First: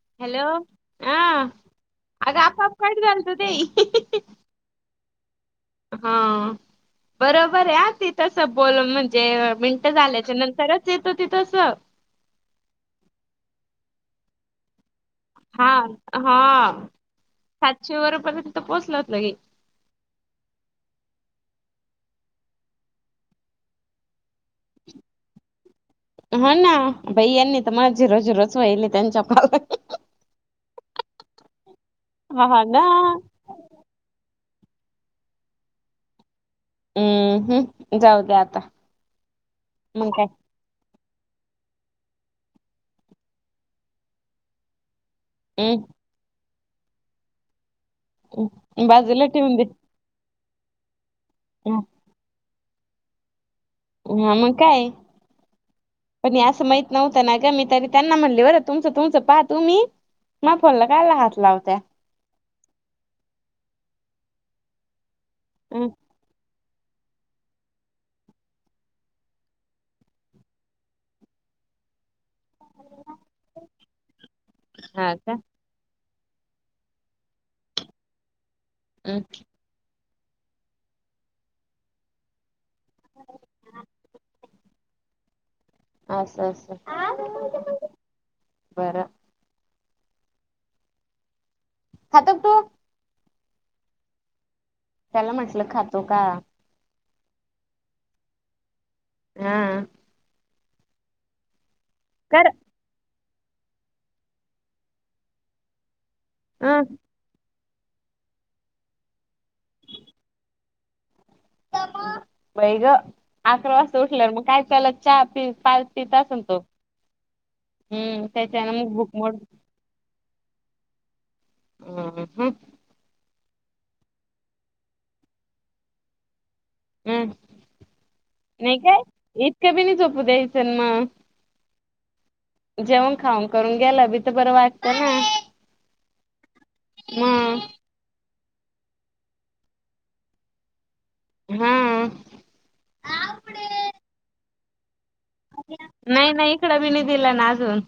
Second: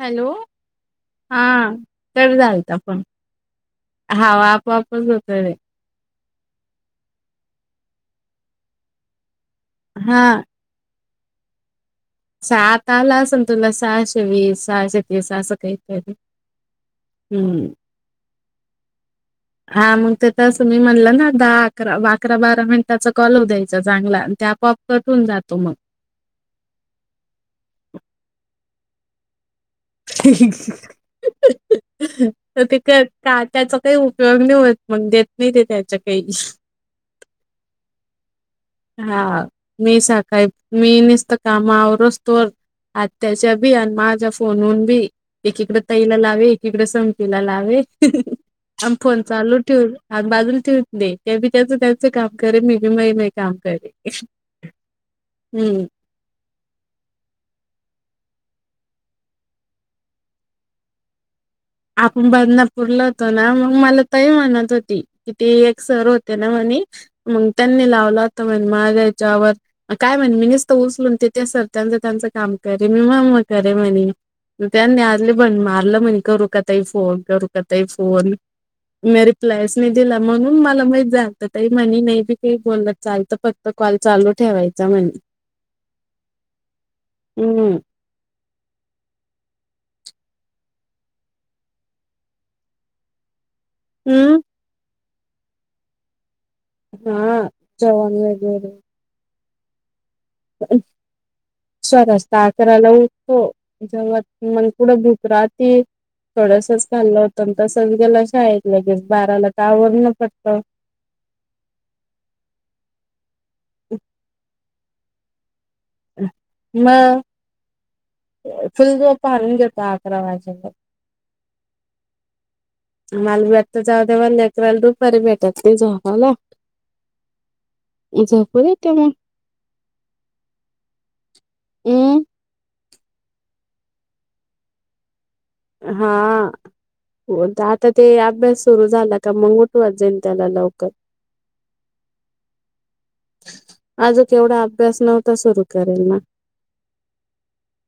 Hello, हा cut अगं आपोआप झालता कट फोन. झालत ते हाव आप वापस जातो हा. बरोबर आहे हा ती तस बोलल म्हणजे मिनट हा झाल्याच्या नंतरच येतो तिथ तसं. सात आला असल तुला सहाशे वीस, सहाशे वीस अस हा काही तर. हा हम्म, सातशे वर पर्यंत पोहोचलात लगे हा मग ते तरं अस मी म्हणलं ना दा अकरा अकरा बारा मिनिटाचा कॉल होऊ द्यायचा चांगला. ते आपोआप कट होऊन जातो मग. बई आणि तर माझी रोजी रोजच व्हायलय त्यांच्या कॉलला. हा तर ते ना का का त्याचा काही उपयोग नाही होत मग देत नाही ते त्याच्या काही. हम्म हम् जाऊ दे आता हा मी मग काय सकाळी मी नि काम आवरूस तोवर. आत्याच्या बी आणि माझ्या फोनून बी. एकीकडे ताईला लावे एकीकडे समतीला लावे. हम् आम् फोन बाजूला चालू दे ठेवून आ बाजून ठेव दे त्या बी त्याच त्याचं काम करेन मी काय नाही बाई. हा मग काय. हम्म पण हे असं माहित नव्हतं ना गं मी तरी त्यांना म्हणलं बरं तुमचं तुमचं पाहा तुम्ही, माया फोनला कायला हात लाव आपण बदलापूरला होतो ना, मग मला ताई म्हणत होती कि ते एक सर होते ना म्हने. मग त्यांनी लावला होता म्हणे माझ्या ह्याच्यावर आणि काय माहित मी निसत उचलून ते सर त्यांच त्यांच काम करेलं ना मग करे म्हणे. म त्यांनी हा का? आले पण मारलं म्हणे करू का ताई फोन, करू का ताई फोन हम् मी रिप्लायचं नाही दिला म्हणून मला माहित झालत ताई म्हणी नाही बी काही बोलला चालत फक्त कॉल चालू ठेवाय चा म्हणे. अस अस हम्म बर. खातो का तु? हम्म. त्याला म्हटलं खातो का? हा जेवण वैगरे हा. स्वरस्ता कर अकराला ऊठ हो जेव्हा मग पुुढं भुक राती, अ थोडसच खाल्लं होतं तसंच गेला शाळेत लगेच बाराला तर आवरलं पटकन. बाई ग अकरा वाजता उठल्या मग काय त्याला चहा पि पाज पितासणतो. मग फुल झोप हाणून घेतो आकरवाजेपर्यंत. हम्म हम्म हम्म. तर जाऊ दे म लेकराला दुपारी भेटत नाही झोपायला. हम्म झोपू नाही देते काय? मग इतकं बी नाही झोपू द्यायच ना मग. हम्म? जेवण खाऊन करून गेलं बी तर बरं वाटतं ना. हा मग बोलता आता ते अभ्यास सुरू झाला का त्यामुळे उठवत जाईल त्याला लवकर हा. आज केवढं अभ्यास नव्ह नाही नाही इकडं बी नाही दिला ना अजून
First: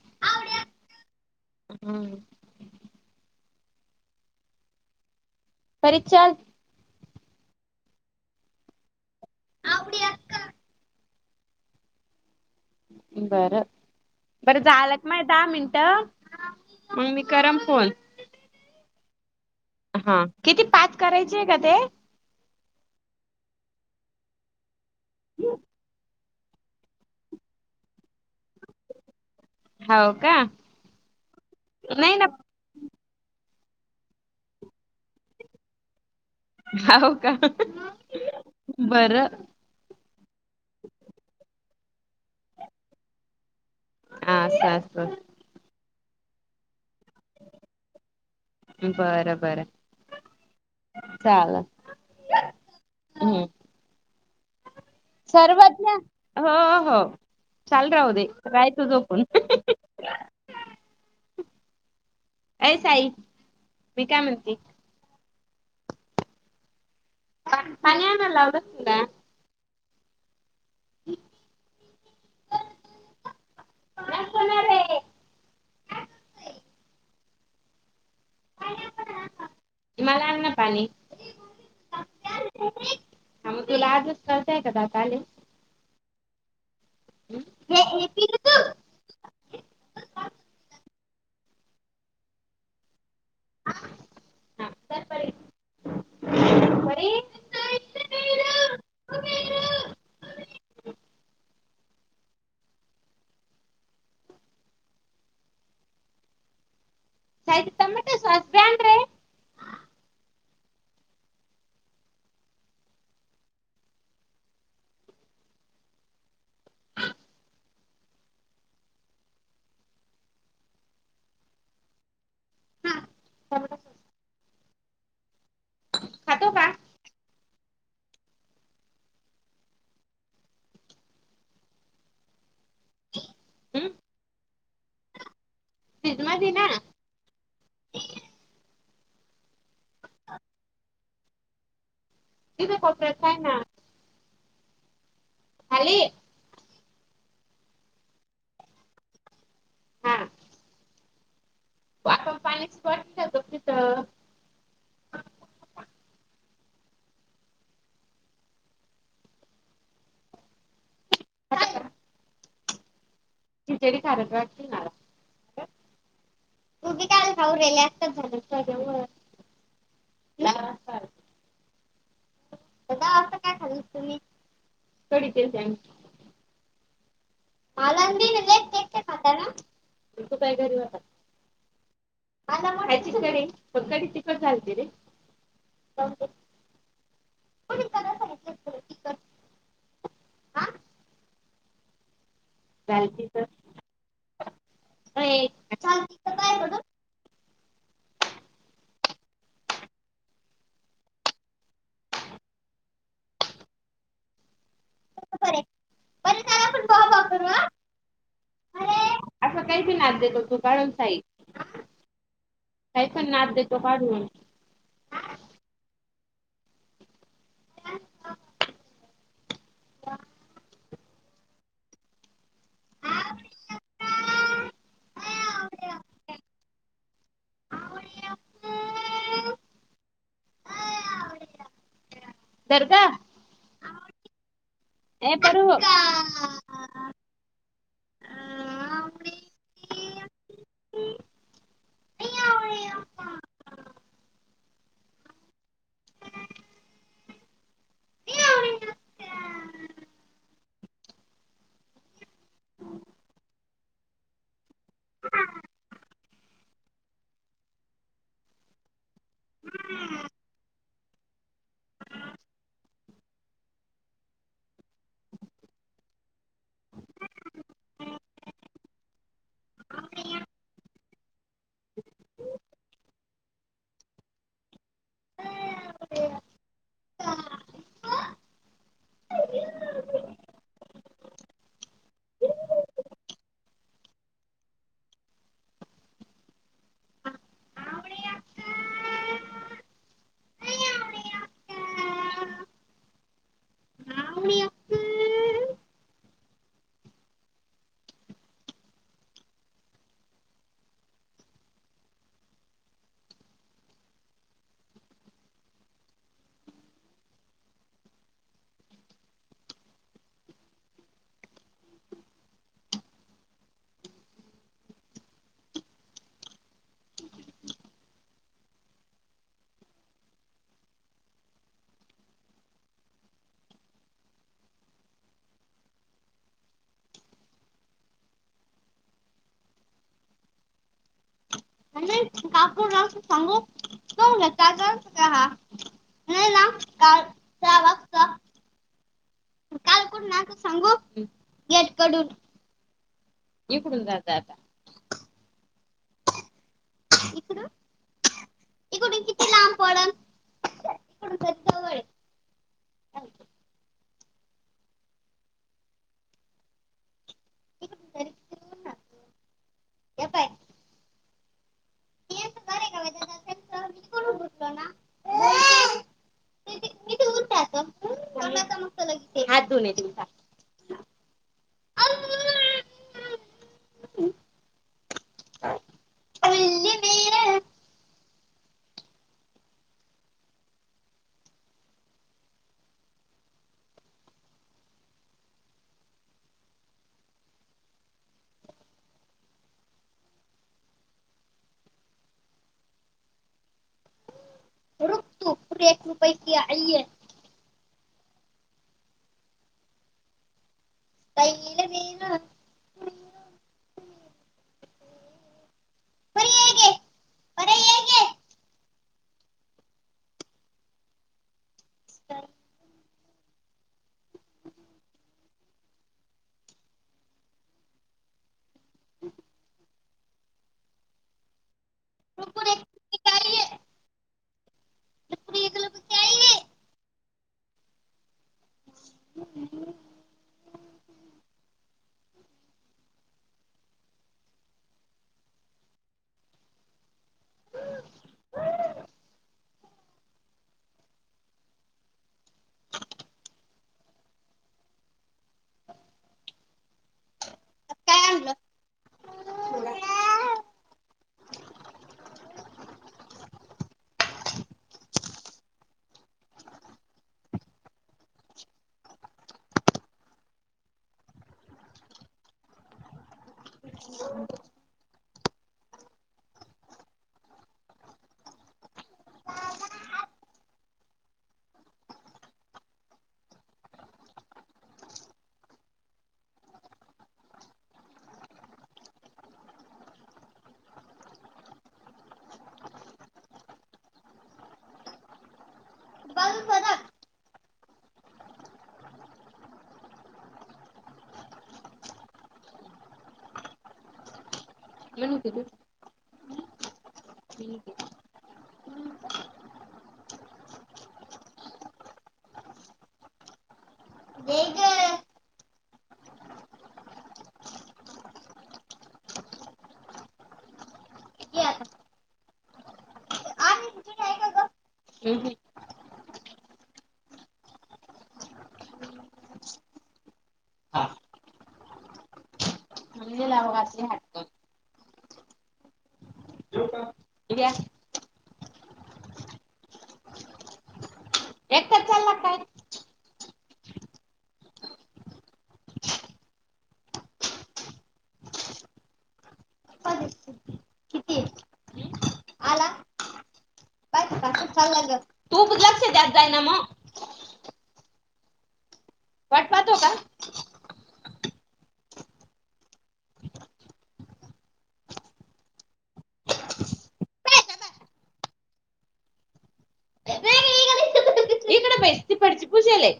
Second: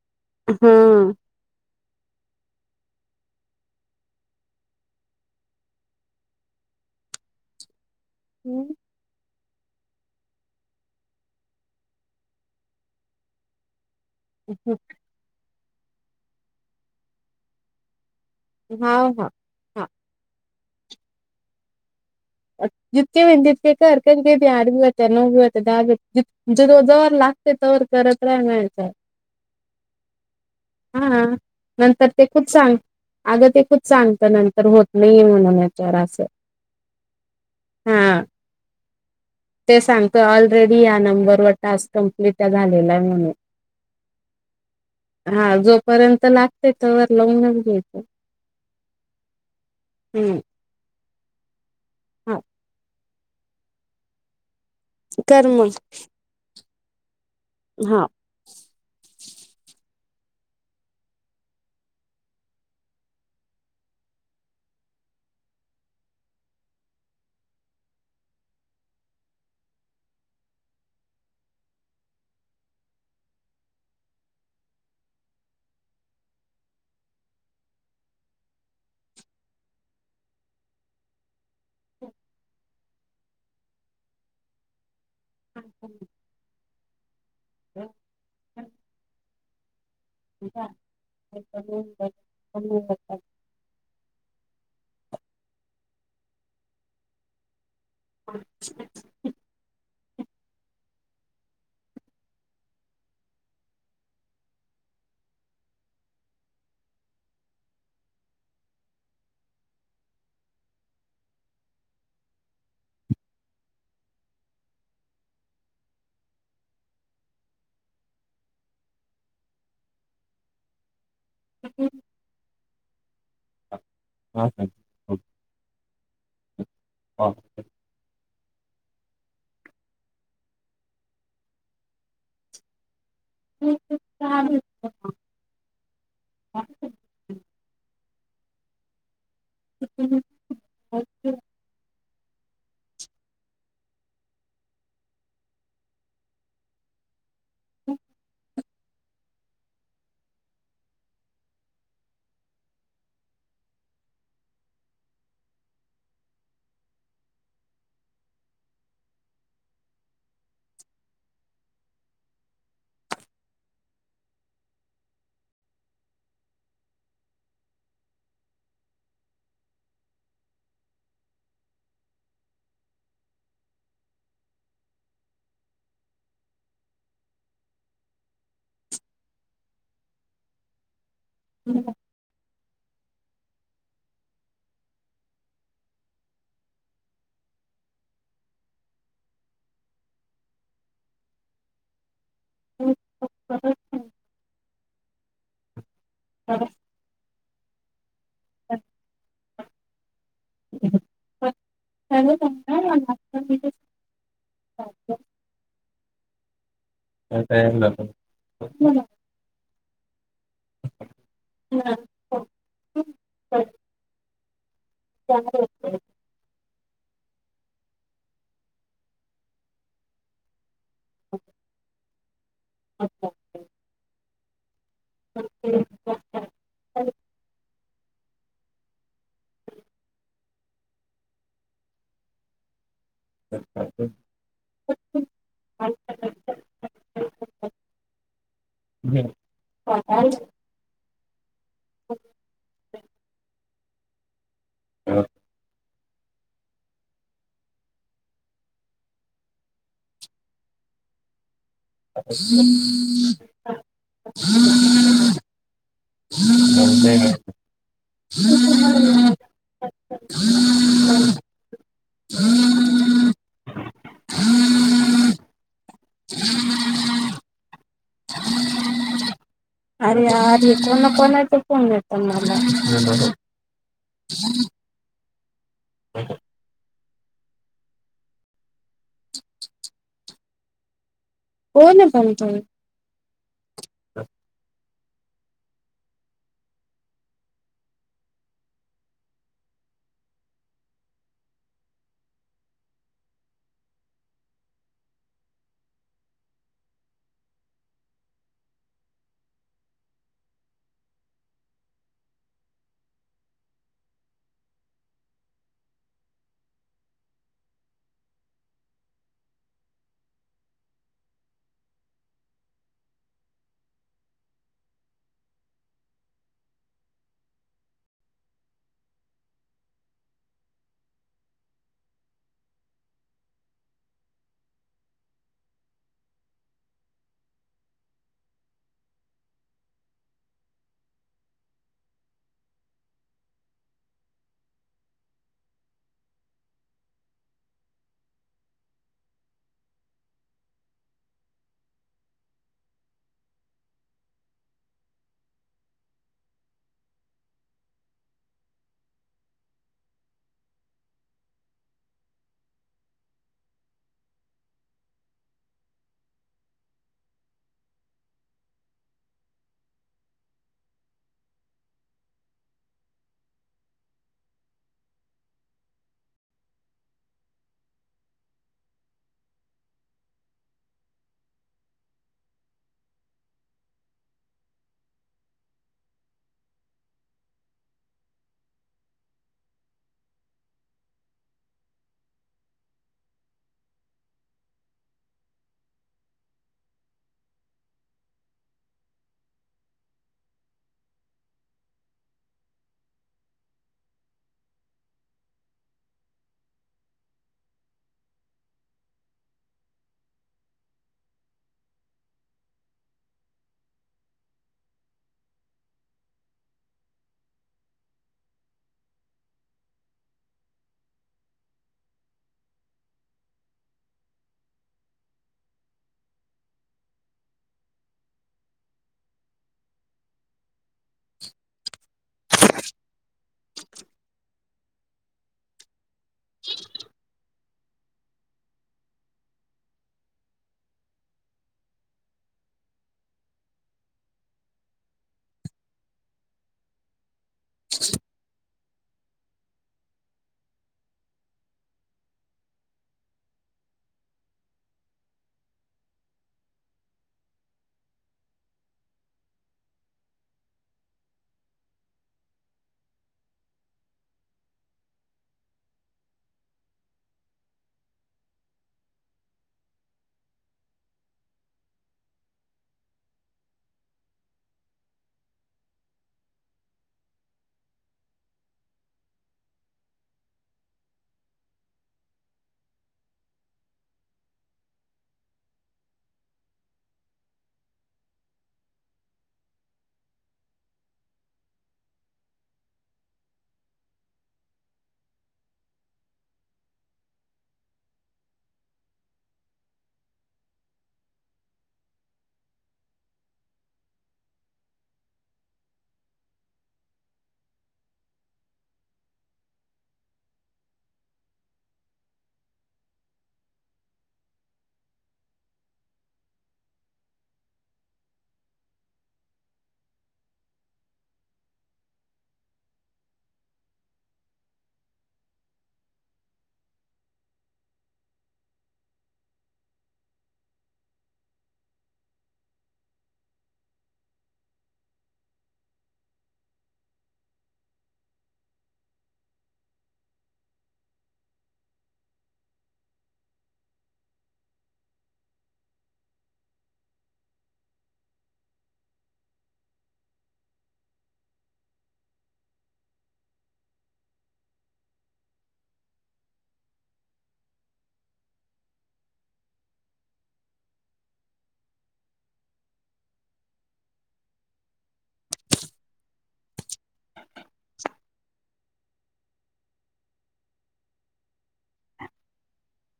हा हम्म. परी चल हम्म. अपडी अका [unintelligible] बरं बरं झालं का नाही दहा मिनटं? मग मी करन फोन हा हा. हा किती पाच करायचे आहे का ते? जितके बंदितत का करक घ यार् भी बत नो भीत दहा [unintelligible] म्हणजे तो जोवर लागते तोवर करत राहायचं हो का हा नंतर नाही ना ते खूप सांग अगं ते खूप सांगता नंतर होत नाहीे म्हणून याच्यावर असं होव का? हा बरं ते सांगत ऑलरेडी या नंबरवर टास्क कंप्लीट झालेला आहे म्हणून अ असं पर्यंत लागते. तोवर लावून घ्यायचं हम्म. चालल हा. हम्म. कर मग सर्वांन्या हो हो चाल हा राहू दे रायचं झोपून [inaudible] ये साई मी काय म्हणते [unintelligible] [unintelligible] होणार आहे. मला आन ना पाणी. हम्म. ह मग तुला आजच कळतय का दात आले. [unintelligible] हे [unintelligible] [unintelligible] [unintelligible] [inaudible] [unintelligible] हा खातो का [unintelligible] [inaudible] [inaudible] [unintelligible] मधी ना? [inaudible] [inaudible] इथे कोपऱ्यात पाय ना. खाली [inaudible] हा पाणीच [unintelligible] खिचडी खारट वाटतीय मला, का खाऊन राहिली. आता असं काय खाल्ल तुम्ही कडी केलती आम्ही, माला नई दिलं एकटं एकटं खाता ना तू काही घरी होता का. [unintelligible] खायची का कढी पण कढी तिखट झालती रे. कोणी करला सांगितली होती तुला तिखट आ झालती तर ऐ झा. हा [unintelligible] असं काही भी देतो तू काढून खाई. [unintelligible] काही पण ना देतो काढून अरे धर ग ये पेरू अक्का [unintelligible] कोना कोणाचा फोन येता मला. कोण चा येतोय आणि कापूर लावू सांगू नाही ना काल सहा वाजता. कुठून आलतो सांगू गेट कडून इकडून जाता आता थांब पडलं हात धुवून ये जा एक रुपये [unintelligible] [unintelligible] [unintelligible] मनुके देऊ [unintelligible] दे गं हम् हम हा. [unintelligible] या एकटच चालला का काय तू लक्ष द्यात जायना मग वाट पाहतो का इकडे बैस तिकडची पुजेल आहे